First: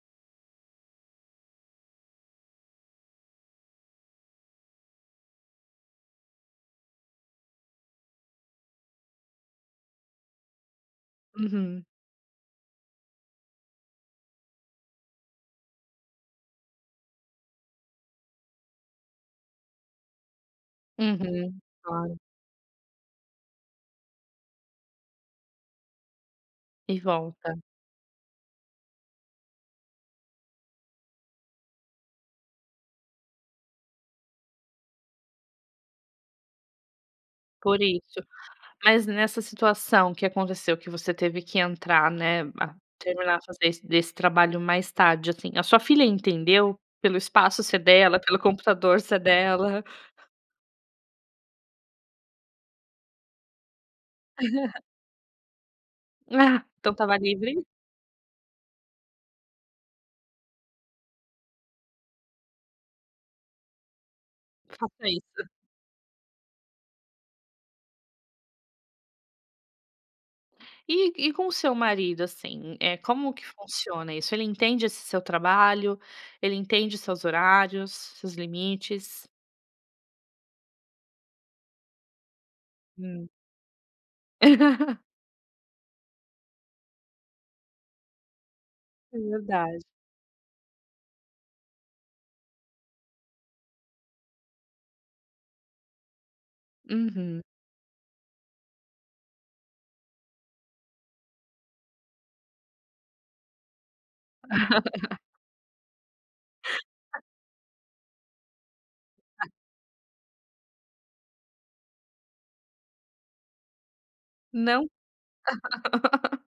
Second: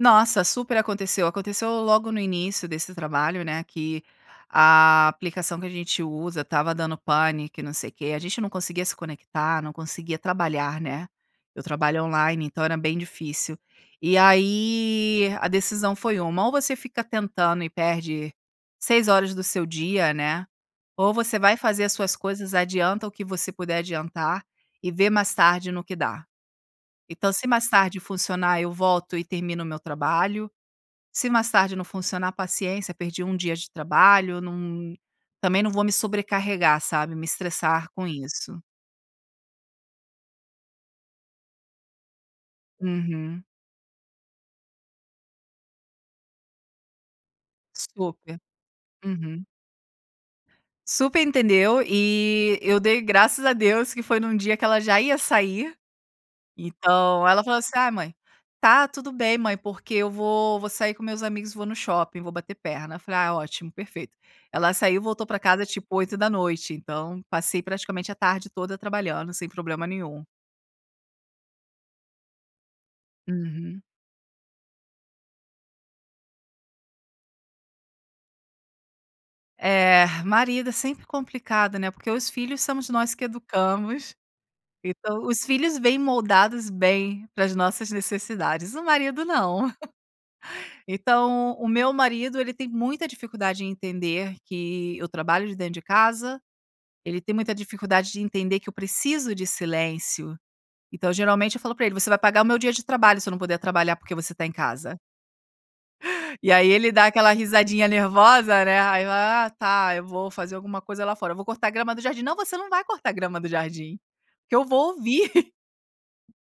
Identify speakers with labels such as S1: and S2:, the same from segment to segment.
S1: Nossa, super aconteceu, aconteceu logo no início desse trabalho, né, que, a aplicação que a gente usa, estava dando pane que não sei quê, a gente não conseguia se conectar, não conseguia trabalhar, né. Eu
S2: Uhum.
S1: trabalho online, então, era bem difícil. E aí a decisão foi uma ou você fica tentando e perde 6 horas do seu dia, né, ou você vai
S2: Uhum.
S1: fazer as suas
S2: Claro.
S1: coisas, adianta o que você puder adiantar, e vê mais tarde no que dá.
S2: E
S1: Então, se
S2: volta.
S1: mais tarde funcionar eu volto e termino o meu trabalho, se mais tarde não funcionar paciência, perdi 1 dia de trabalho, não, também não vou me sobrecarregar sabe, me
S2: Por
S1: estressar com
S2: isso,
S1: isso.
S2: mas nessa situação que aconteceu que você teve que entrar, né, a terminar a
S1: Uhum.
S2: fazer esse desse trabalho mais tarde, assim, a sua filha entendeu? Pelo espaço ser dela,
S1: Super.
S2: pelo computador ser
S1: Uhum.
S2: dela?
S1: Super entendeu, e eu dei graças a Deus que foi em um dia que ela já ia sair,
S2: Ah, então, estava
S1: então, ela falava,
S2: livre.
S1: assim, "Ai mãe, está tudo bem mãe, porque eu vou vou sair com meus amigos e vou no shopping vou bater perna", eu falei: "Ai ótimo perfeito", ela saiu
S2: Faça
S1: voltou para
S2: isso.
S1: casa tipo 20:00, então, passei praticamente a tarde toda trabalhando, sem problema nenhum.
S2: E e com o seu marido, assim, eh, como que
S1: Uhum.
S2: funciona isso? Ele entende esse seu trabalho, ele entende seus horários, seus limites?
S1: É, marido é sempre complicado, né, porque os filhos somos nós que
S2: Hum.
S1: educamos, então, os filhos vêm moldados bem para as nossas necessidades, o
S2: É
S1: marido não.
S2: verdade.
S1: Então, o meu marido ele tem muita dificuldade em entender, que eu trabalho de dentro de casa, ele tem
S2: Uhum.
S1: muita dificuldade de entender, que eu preciso de silêncio. Então, geralmente eu falo para ele, "Você vai pagar o meu dia de trabalho, se eu não puder trabalhar, porque você está em casa". E aí ele dá aquela risadinha nervosa, né, ai eu,
S2: Tá.
S1: "Ah tá, eu vou fazer alguma coisa lá fora, vou cortar grama do jardim", "Não você não vai cortar a grama do jardim, porque eu vou
S2: Não.
S1: ouvir".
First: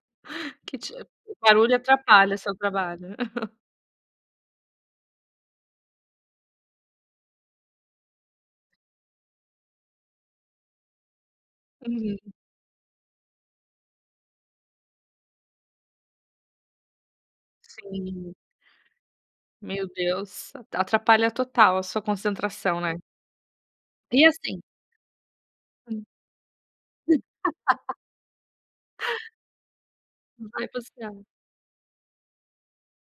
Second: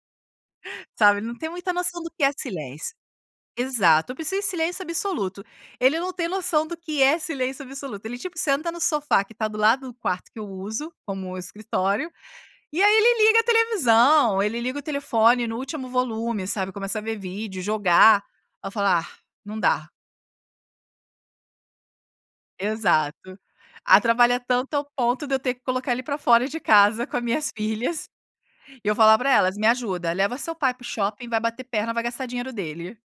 S2: Que te
S1: Sabe, ele
S2: o
S1: não tem muita
S2: barulho
S1: noção do que é
S2: atrapalha seu
S1: silêncio.
S2: trabalho.
S1: Exato, eu preciso de silêncio absoluto. Ele não tem noção do que é silêncio absoluto, ele, tipo, senta no sofá que está do lado do quarto que eu uso, como escritório,
S2: Uhum.
S1: e aí ele liga a televisão, ele liga o telefone no último volume, sabe, começa a ver vídeo, jogar,
S2: Sim.
S1: ai eu falo: "Ah não
S2: Meu
S1: dá".
S2: Deus, atrapalha total a sua concentração, né.
S1: Exato,
S2: E
S1: atrapalha
S2: assim
S1: tanto, ao ponto de eu ter que colocar ele
S2: Hum.
S1: para fora de casa com a minhas filhas, e eu falar para elas, "Me ajuda leva
S2: Não
S1: seu
S2: vai
S1: pai
S2: pro
S1: para o
S2: céu.
S1: shopping vai bater perna e vai gastar dinheiro dele".